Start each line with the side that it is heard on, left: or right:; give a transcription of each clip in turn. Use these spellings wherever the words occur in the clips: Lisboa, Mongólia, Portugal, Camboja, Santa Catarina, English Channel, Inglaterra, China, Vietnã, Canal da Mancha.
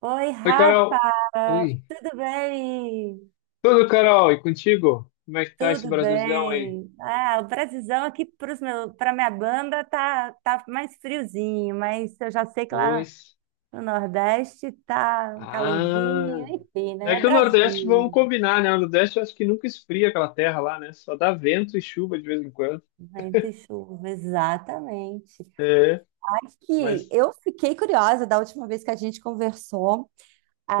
right: Oi,
left: Oi,
right: Rafa!
left: Carol. Oi.
right: Tudo bem?
left: Tudo, Carol? E contigo? Como é que tá esse
right: Tudo
left: Brasilzão aí?
right: bem. Ah, o Brasilzão aqui para minha banda tá mais friozinho, mas eu já sei que lá
left: Pois.
right: no Nordeste tá um calorzinho,
left: Ah.
right: enfim, né?
left: É
right: É
left: que o Nordeste, vamos
right: Brasil,
left: combinar, né? O Nordeste eu acho que nunca esfria aquela terra lá, né? Só dá vento e chuva de vez em quando.
right: vento e chuva, exatamente.
left: É,
right: Aqui,
left: mas,
right: eu fiquei curiosa da última vez que a gente conversou.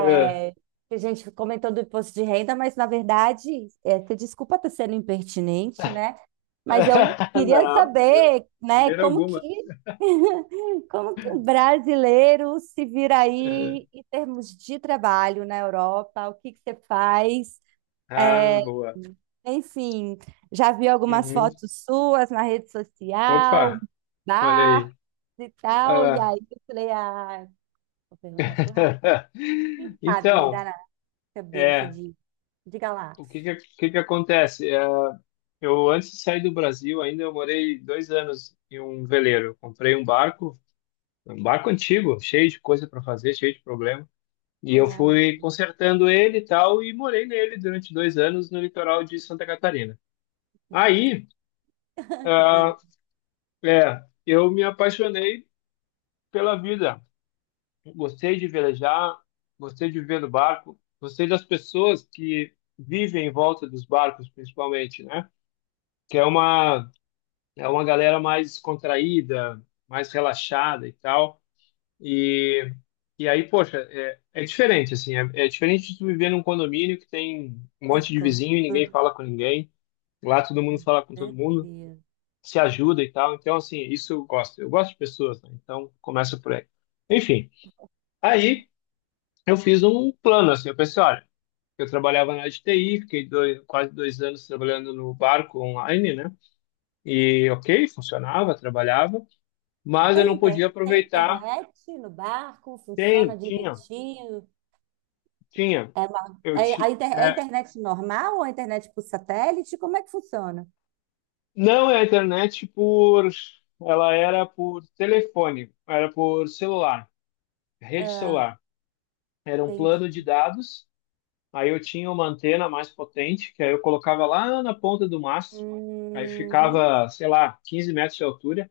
left: é.
right: a gente comentou do imposto de renda, mas na verdade, você desculpa estar sendo impertinente, né? Mas eu queria
left: Não, de
right: saber, né,
left: maneira
right: como que,
left: alguma.
right: como que um brasileiro se vira
left: É.
right: aí em termos de trabalho na Europa, o que que você faz?
left: Ah,
right: É,
left: boa.
right: enfim, já vi algumas
left: Uhum.
right: fotos suas na rede social,
left: Opa, olha
right: bar
left: aí.
right: e tal, e
left: Ah.
right: aí eu falei, ah, vou perguntar para o Rafa, quem sabe me
left: Então,
right: dá cabeça
left: é,
right: de, diga lá.
left: o que que acontece? É, eu, antes de sair do Brasil, ainda eu morei 2 anos em um veleiro. Comprei um barco antigo, cheio de coisa para fazer, cheio de problema. E eu
right: Ai,
left: fui consertando ele e tal, e morei nele durante 2 anos no litoral de Santa Catarina. Aí,
right: que
left: ah,
right: delícia.
left: eu me apaixonei pela vida. Gostei de velejar, gostei de viver no barco, gostei das pessoas que vivem em volta dos barcos, principalmente, né? Que é uma É uma galera mais contraída, mais relaxada e tal. E, e aí, poxa, é diferente, assim. É diferente de tu viver num condomínio que tem um
right: Mas
left: monte de
right: gostoso,
left: vizinho e ninguém fala com ninguém. Lá todo mundo fala com todo mundo,
right: certeza.
left: se ajuda e tal. Então, assim, isso eu gosto. Eu gosto de pessoas, né? Então, começa por aí. Enfim, aí eu fiz um plano, assim. Eu pensei, olha, eu trabalhava na área de TI, fiquei quase 2 anos trabalhando no barco online, né? E ok, funcionava, trabalhava, mas eu
right: Tem,
left: não
right: inter-
left: podia
right: tem
left: aproveitar.
right: internet no barco? Funciona
left: Tem, tinha,
right: direitinho?
left: tinha.
right: É, uma,
left: Eu
right: é,
left: ti,
right: a inter- é
left: é,
right: internet normal ou a internet por satélite? Como é que funciona?
left: não é a internet por, ela era por telefone, era por celular, rede
right: Ah,
left: celular. Era um
right: entendi.
left: plano de dados. Aí eu tinha uma antena mais potente, que aí eu colocava lá na ponta do mastro. Aí
right: Uhum.
left: ficava, sei lá, 15 metros de altura.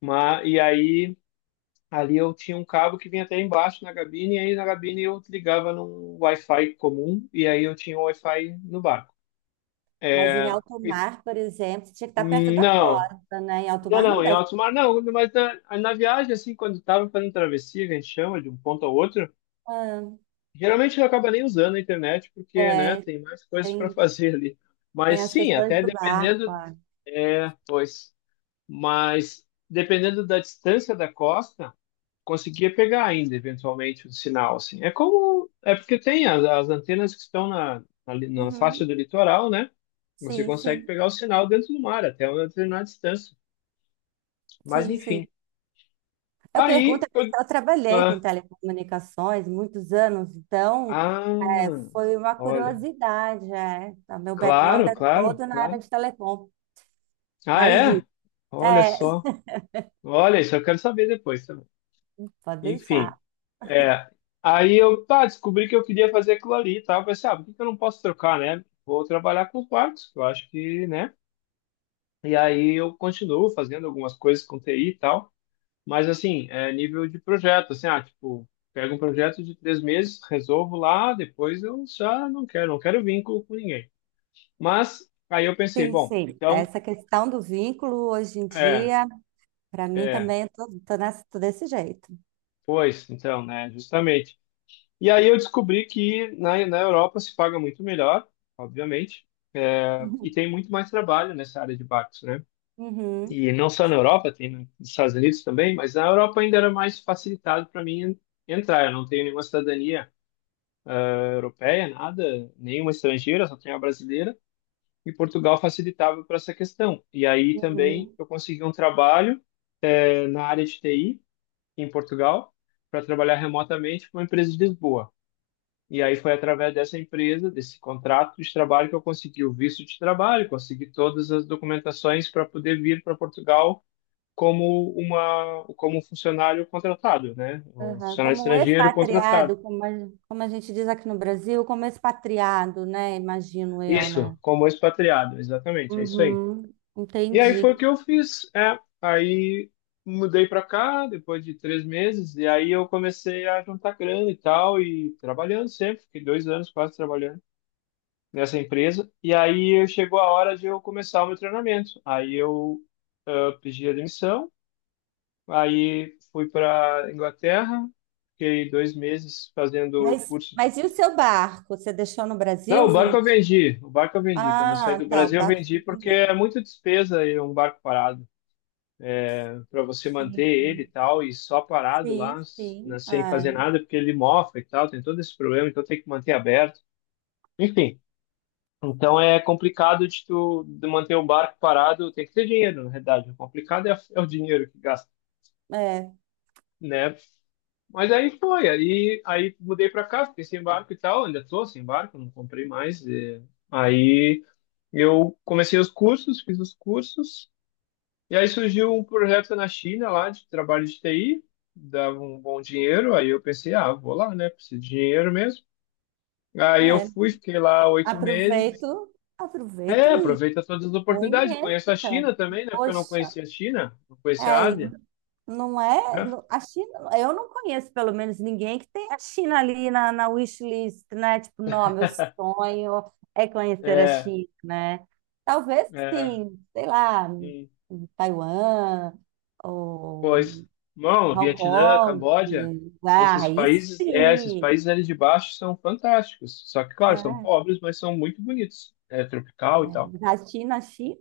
left: Mas, e aí ali eu tinha um cabo que vinha até embaixo na cabine, e aí na cabine eu ligava num Wi-Fi comum, e aí eu tinha um Wi-Fi no bar.
right: Mas em alto
left: E-
right: mar, por exemplo, tinha que estar perto da
left: Não,
right: costa, né? Em alto
left: não,
right: mar não
left: não, em
right: deve.
left: alto mar não, mas na, na viagem, assim, quando estava fazendo travessia, que a gente chama de um ponto ao outro, geralmente não acaba nem usando a internet,
right: Ah,
left: porque, né,
right: é,
left: tem mais coisas para
right: tem,
left: fazer ali. Mas
right: tem as
left: sim,
right: questões
left: até
right: do barco.
left: dependendo,
right: Ah.
left: é, pois, mas dependendo da distância da costa, conseguia pegar ainda, eventualmente, o sinal, assim. É como, é porque tem as, as antenas que estão na, na, na faixa
right: Uhum.
left: do litoral, né, você
right: Sim,
left: consegue
right: sim,
left: pegar o sinal dentro do mar, até uma determinada distância. Mas
right: sim, sim.
left: enfim.
right: Eu pergunto,
left: Aí
right: porque
left: eu.
right: eu trabalhei com
left: Ah,
right: telecomunicações muitos anos, então
left: ah,
right: foi uma
left: olha.
right: curiosidade. É. O meu background
left: Claro,
right: é
left: claro,
right: todo na área
left: claro.
right: de telecom,
left: Ah,
right: mas
left: é? Olha
right: é,
left: só. Olha, isso eu quero saber depois também.
right: pode
left: Enfim,
right: deixar.
left: é. Aí eu, tá, descobri que eu queria fazer aquilo ali e tal. Eu pensei, ah, por que que eu não posso trocar, né? Vou trabalhar com quartos, eu acho que, né? E aí eu continuo fazendo algumas coisas com TI e tal. Mas assim, é nível de projeto, assim, ah, tipo, pego um projeto de 3 meses, resolvo lá, depois eu já não quero, não quero vínculo com ninguém. Mas aí eu pensei,
right: Sim,
left: bom,
right: sim.
left: então,
right: Essa questão do vínculo hoje em
left: é,
right: dia, para mim
left: é,
right: também, eu tô desse jeito.
left: pois, então, né, justamente. E aí eu descobri que na, na Europa se paga muito melhor, obviamente, é, e
right: Uhum.
left: tem muito mais trabalho nessa área de barcos, né?
right: Uhum.
left: E não só na Europa, tem nos Estados Unidos também, mas na Europa ainda era mais facilitado para mim entrar. Eu não tenho nenhuma cidadania europeia, nada, nenhuma estrangeira, só tem a brasileira, e Portugal facilitava para essa questão. E aí também
right: Uhum.
left: eu consegui um trabalho na área de TI em Portugal para trabalhar remotamente com uma empresa de Lisboa. E aí foi através dessa empresa, desse contrato de trabalho que eu consegui o visto de trabalho, consegui todas as documentações para poder vir para Portugal como um funcionário contratado, né? Um
right: Aham,
left: funcionário
right: como um
left: estrangeiro contratado.
right: expatriado, como a gente diz aqui no Brasil, como expatriado, né? Imagino eu,
left: Isso,
right: né?
left: como expatriado, exatamente, é isso aí.
right: Uhum,
left: E aí foi o
right: entendi.
left: que eu fiz. É, aí mudei para cá depois de 3 meses e aí eu comecei a juntar grana e tal e trabalhando sempre. Fiquei 2 anos quase trabalhando nessa empresa. E aí chegou a hora de eu começar o meu treinamento. Aí eu, ah, pedi a demissão. Aí fui para Inglaterra. Fiquei 2 meses fazendo
right: Mas,
left: curso de
right: mas e o seu barco? Você deixou no
left: não,
right: Brasil?
left: o barco eu vendi. O barco eu vendi. Quando eu saí
right: Ah,
left: do
right: tá, o
left: Brasil, eu
right: barco
left: vendi
right: você
left: porque
right: vendeu.
left: é muita despesa e um barco parado, para você
right: Sim,
left: manter ele e
right: sim,
left: tal, e só parado lá,
right: sim.
left: né,
right: Sim.
left: sem
right: Ah,
left: fazer nada, porque ele mofa e tal, tem todo esse problema, então tem que manter aberto. Enfim, então é complicado de tu de manter o barco parado, tem que ter dinheiro, na verdade. O complicado é o dinheiro que gasta,
right: é,
left: né? Mas aí foi, aí, aí mudei para cá, fiquei sem barco e tal, ainda tô sem barco, não comprei mais. Aí eu comecei os cursos, fiz os cursos. E aí surgiu um projeto na China lá de trabalho de TI, dava um bom dinheiro, aí eu pensei, ah, vou lá, né? Preciso de dinheiro mesmo. Aí eu
right: é.
left: fui, fiquei lá 8 meses.
right: Aproveito,
left: É,
right: aproveito e
left: aproveita todas as oportunidades.
right: conheço,
left: Conheço a
right: cara.
left: China também, né? Porque eu não
right: Poxa,
left: conhecia a China, não conhecia a
right: é,
left: Ásia,
right: não é?
left: né?
right: A China, eu não conheço pelo menos ninguém que tem a China ali na wishlist, né? Tipo, não, meu sonho é conhecer a
left: É,
right: China, né? Talvez
left: é.
right: sim, sei lá,
left: E,
right: Taiwan ou
left: pois, bom,
right: Hong
left: Vietnã,
right: Kong,
left: Camboja,
right: ah,
left: esses
right: aí
left: países, é, esses
right: sim,
left: países ali de baixo são fantásticos. Só que, claro, são
right: né?
left: pobres, mas são muito bonitos. É tropical e tal.
right: Mas a China, a China,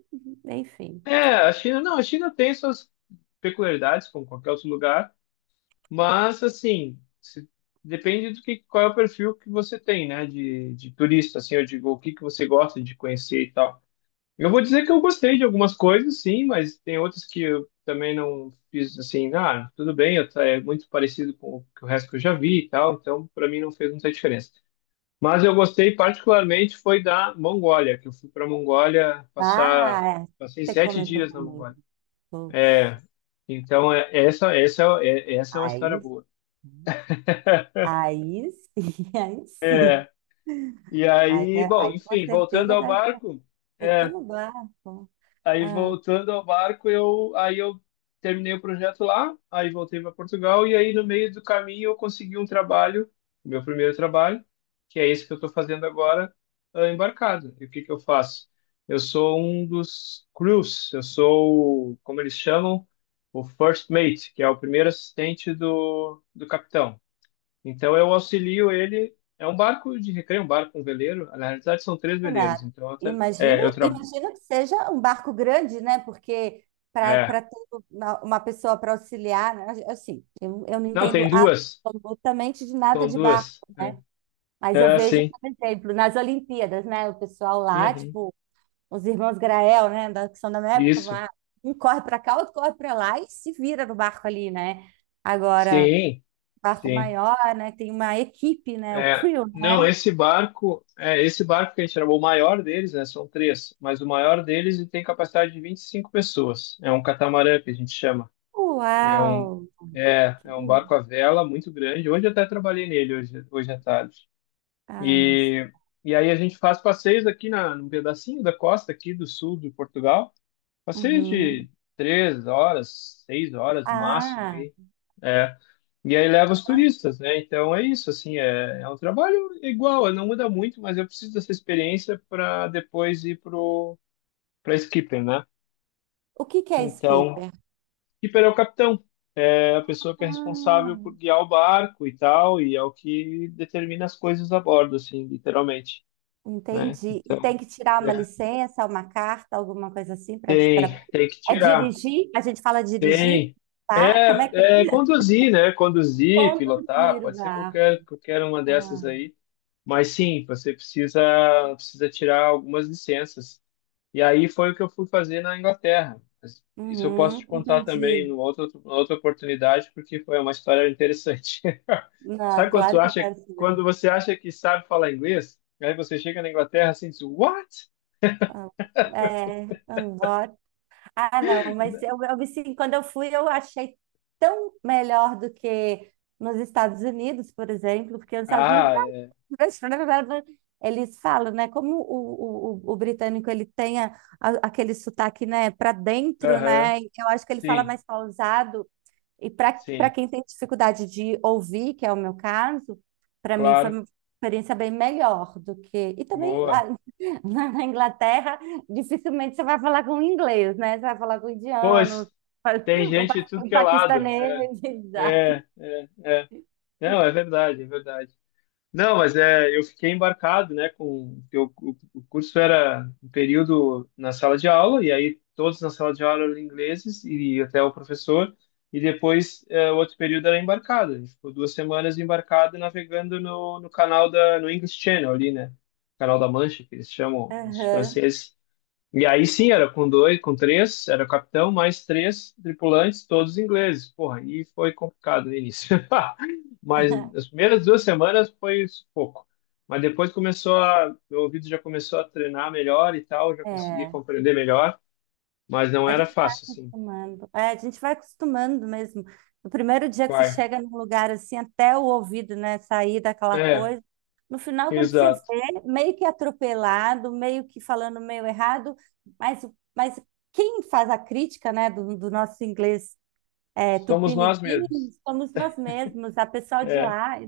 right: enfim.
left: É, a China, não, a China tem suas peculiaridades, como qualquer outro lugar, mas assim, depende do que, qual é o perfil que você tem, né, de turista, assim, eu digo, o que que você gosta de conhecer e tal. Eu vou dizer que eu gostei de algumas coisas, sim, mas tem outras que eu também não fiz assim, ah, tudo bem, eu, é muito parecido com o que o resto que eu já vi e tal, então para mim não fez muita diferença. Mas eu gostei particularmente foi da Mongólia, que eu fui para a Mongólia passar,
right: Ah, é,
left: passei
right: você
left: sete
right: comentou
left: dias na
right: comigo.
left: Mongólia.
right: Poxa,
left: É, então, é, essa, essa é uma história
right: aí,
left: boa.
right: aí sim, aí sim.
left: É, e
right: Aí,
left: aí, bom,
right: aí com
left: enfim, voltando
right: certeza
left: ao
right: deve estar
left: barco, é,
right: botando barco.
left: aí
right: Ah,
left: voltando ao barco, eu, aí eu terminei o projeto lá, aí voltei para Portugal, e aí no meio do caminho eu consegui um trabalho, meu primeiro trabalho, que é esse que eu estou fazendo agora, embarcado. E o que que eu faço? Eu sou um dos crews, eu sou, como eles chamam, o first mate, que é o primeiro assistente do, do capitão. Então eu auxilio ele. É um barco de recreio, um barco, um veleiro. Na realidade são três veleiros.
right: Renato,
left: Então eu,
right: imagino, imagino que seja um barco grande, né? Porque para
left: é.
right: ter uma pessoa para auxiliar, né? Assim, eu não
left: Não,
right: entendo
left: tem duas.
right: absolutamente de nada
left: São
right: de barco,
left: duas.
right: né? Mas eu
left: É
right: vejo,
left: sim.
right: por exemplo, nas Olimpíadas, né? O pessoal lá,
left: Uhum.
right: tipo, os irmãos Grael, né? Que são da minha época,
left: Isso.
right: lá, um corre para cá, outro corre para lá e se vira no barco ali, né? Agora,
left: Sim,
right: barco
left: sim.
right: maior, né? Tem uma equipe, né? O
left: É.
right: crew, né?
left: Não, esse barco, esse barco que a gente chamou o maior deles, né? São três, mas o maior deles ele tem capacidade de 25 pessoas. É um catamarã que a gente chama. É um,
right: Uau!
left: é,
right: Que-
left: é um barco à vela muito grande. Hoje eu até trabalhei nele hoje à tarde.
right: Ah,
left: E, e aí a gente faz passeios aqui num pedacinho da costa aqui do sul de Portugal, passeios
right: uhum.
left: de 3 horas, 6 horas no máximo
right: Ah,
left: aí, é. E aí leva os
right: então,
left: turistas, né? Então é isso, assim, é um trabalho igual, não muda muito, mas eu preciso dessa experiência para depois ir pro para skipper, né?
right: o que que é
left: Então,
right: skipper?
left: skipper é o capitão, é a pessoa que é responsável por
right: Ah,
left: guiar o barco e tal, e é o que determina as coisas a bordo, assim, literalmente. Né?
right: entendi. E
left: Então,
right: tem que tirar uma
left: é,
right: licença, uma carta, alguma coisa assim para para
left: tem que
right: é
left: tirar.
right: dirigir? A gente fala dirigir,
left: Tem.
right: tá? Como é que
left: É conduzir, né? Conduzir, pilotar,
right: conduzir o
left: pode ser
right: barco?
left: qualquer uma dessas
right: Ah,
left: aí. Mas sim, você precisa tirar algumas licenças. E aí foi o que eu fui fazer na Inglaterra. Mas isso eu posso
right: uhum,
left: te contar também em
right: entendi.
left: outra oportunidade, porque foi uma história interessante.
right: Ah,
left: Sabe
right: claro que eu quero saber.
left: quando você acha que sabe falar inglês, aí você chega na Inglaterra assim, e diz, what?
right: É, vambora. Ah, não, mas eu me senti, quando eu fui, eu achei tão melhor do que nos Estados Unidos, por exemplo, porque nos Estados Unidos
left: Ah, é.
right: eles falam, né? Como o britânico ele tem aquele sotaque, né, para dentro,
left: Aham.
right: né? Eu acho que ele fala
left: Sim,
right: mais pausado e para
left: sim,
right: quem tem dificuldade de ouvir, que é o meu caso, para mim foi
left: claro.
right: uma experiência bem melhor do que. E também lá
left: Boa.
right: na Inglaterra, dificilmente você vai falar com inglês, né? Você vai falar com
left: Pois,
right: indiano,
left: tem gente de tudo
right: um
left: que é lado.
right: paquistanês. Exato.
left: É, é, não, é verdade, é verdade. Não, mas é, eu fiquei embarcado, né, o curso era um período na sala de aula e aí todos na sala de aula eram ingleses e até o professor e depois é, o outro período era embarcado. A gente ficou 2 semanas embarcado navegando no, no canal da no English Channel ali, né, canal da Mancha que eles chamam os
right: Aham.
left: franceses. E aí sim, era com dois, com três, era o capitão, mais três tripulantes, todos ingleses. Porra, e foi complicado no início. Mas as primeiras 2 semanas foi pouco. Mas depois começou a, meu ouvido já começou a treinar melhor e tal, já consegui
right: É.
left: compreender melhor, mas não
right: A
left: era
right: gente vai
left: fácil, assim.
right: acostumando. É, a gente vai acostumando mesmo. No primeiro dia que você
left: Vai.
right: chega num lugar assim, até o ouvido, né, sair daquela
left: É,
right: coisa. No final, quando você
left: exato.
right: vê, meio que atropelado, meio que falando meio errado, mas, mas quem faz a crítica, né, do nosso inglês
left: Somos nós
right: tupiniquim,
left: mesmos.
right: somos nós mesmos, a pessoa de
left: É,
right: lá.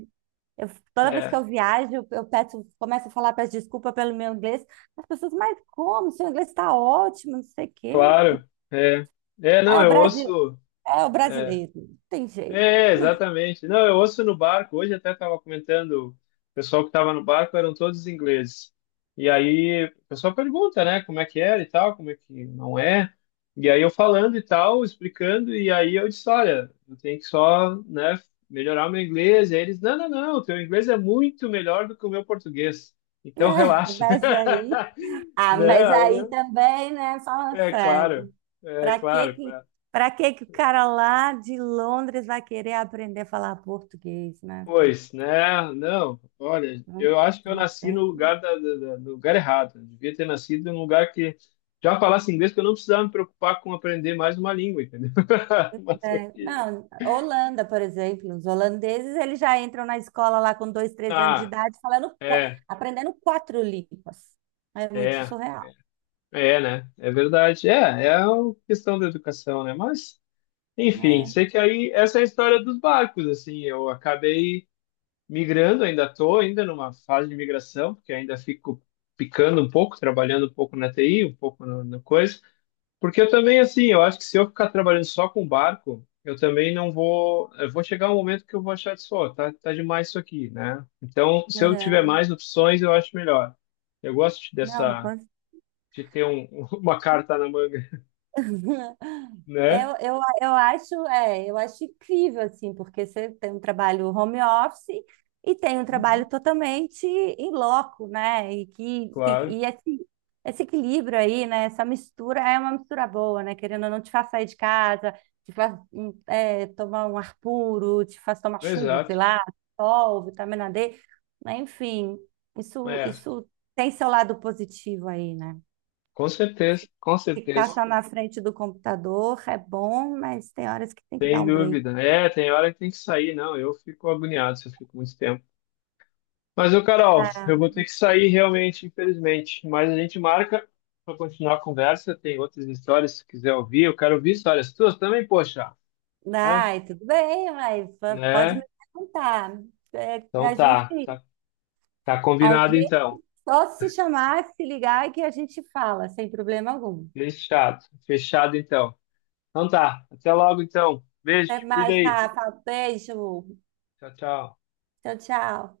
right: Eu, Toda vez
left: é,
right: que eu viajo, eu peço, começo a falar, peço desculpa pelo meu inglês. As pessoas, mas como? Seu inglês está ótimo, não sei o quê.
left: claro. É, não,
right: É, o
left: eu
right: Brasil.
left: ouço.
right: É o
left: é,
right: brasileiro, não tem jeito.
left: É, exatamente. Não, eu ouço no barco. Hoje até estava comentando, o pessoal que estava no barco eram todos ingleses. E aí o pessoal pergunta, né, como é que era e tal, como é que não é. E aí eu falando e tal, explicando, e aí eu disse, olha, eu tenho que só, né, melhorar o meu inglês. E aí eles, não, não, não, o teu inglês é muito melhor do que o meu português. Então relaxa.
right: Mas aí, ah,
left: Né?
right: mas aí também, né? Falando
left: É claro,
right: sério, para que que,
left: claro.
right: para que que o cara lá de Londres vai querer aprender a falar português, né?
left: Pois, né? Não, olha,
right: Não,
left: eu acho que eu
right: não
left: nasci no
right: tem.
left: lugar no lugar errado. Eu devia ter nascido em um lugar que já falasse inglês, que eu não precisava me preocupar com aprender mais uma língua, entendeu? Mas
right: É,
left: ok.
right: não, Holanda, por exemplo, os holandeses, eles já entram na escola lá com 2, 3 anos de
left: Ah,
right: idade, falando,
left: é,
right: aprendendo quatro línguas. É muito
left: é,
right: surreal,
left: é, é, né? É verdade. É, é uma questão da educação, né? Mas, enfim,
right: né?
left: sei que aí essa é a história dos barcos, assim. Eu acabei migrando, ainda tô ainda numa fase de migração, porque ainda fico picando um pouco, trabalhando um pouco na TI, um pouco no, no coisa. Porque eu também, assim, eu acho que se eu ficar trabalhando só com barco, eu também não vou. Eu vou chegar um momento que eu vou achar de, ó, tá, tá demais isso aqui, né? Então, se eu tiver
right: Aham.
left: mais opções, eu acho melhor. Eu gosto
right: Não,
left: dessa, de ter uma carta na manga, né?
right: Eu acho incrível, assim, porque você tem um trabalho home office e tem um
left: Uhum.
right: trabalho totalmente em loco, né? E, que, que-
left: Claro,
right: e esse, esse equilíbrio aí, né? Essa mistura é uma mistura boa, né? Querendo ou não, te faz sair de casa, te faz tomar um ar puro, te faz tomar chuva, sei
left: exato.
right: lá, sol, vitamina D, né? Enfim, isso,
left: É,
right: isso tem seu lado positivo aí, né?
left: com certeza, com
right: Ficar
left: certeza.
right: só na frente do computador é bom, mas tem horas que tem que dar
left: Sem
right: um break.
left: dúvida. É, tem hora que tem que sair, não. Eu fico agoniado se eu fico muito tempo. Mas, ô Carol, eu
right: Ah,
left: vou ter que sair realmente, infelizmente. Mas a gente marca para continuar a conversa. Tem outras histórias, se quiser ouvir. Eu quero ouvir histórias tuas também, poxa. É,
right: ai, tudo bem, mas pode me
left: né?
right: perguntar. É,
left: Então
right: a gente,
left: tá, tá, tá
right: a
left: combinado
right: gente
left: então.
right: só se chamar, se ligar que a gente fala, sem problema algum.
left: Fechado, fechado então. Então tá, até logo então. Beijo,
right: Até
left: te cuida
right: mais,
left: aí.
right: Rafa. Beijo.
left: Tchau, tchau.
right: Tchau, tchau.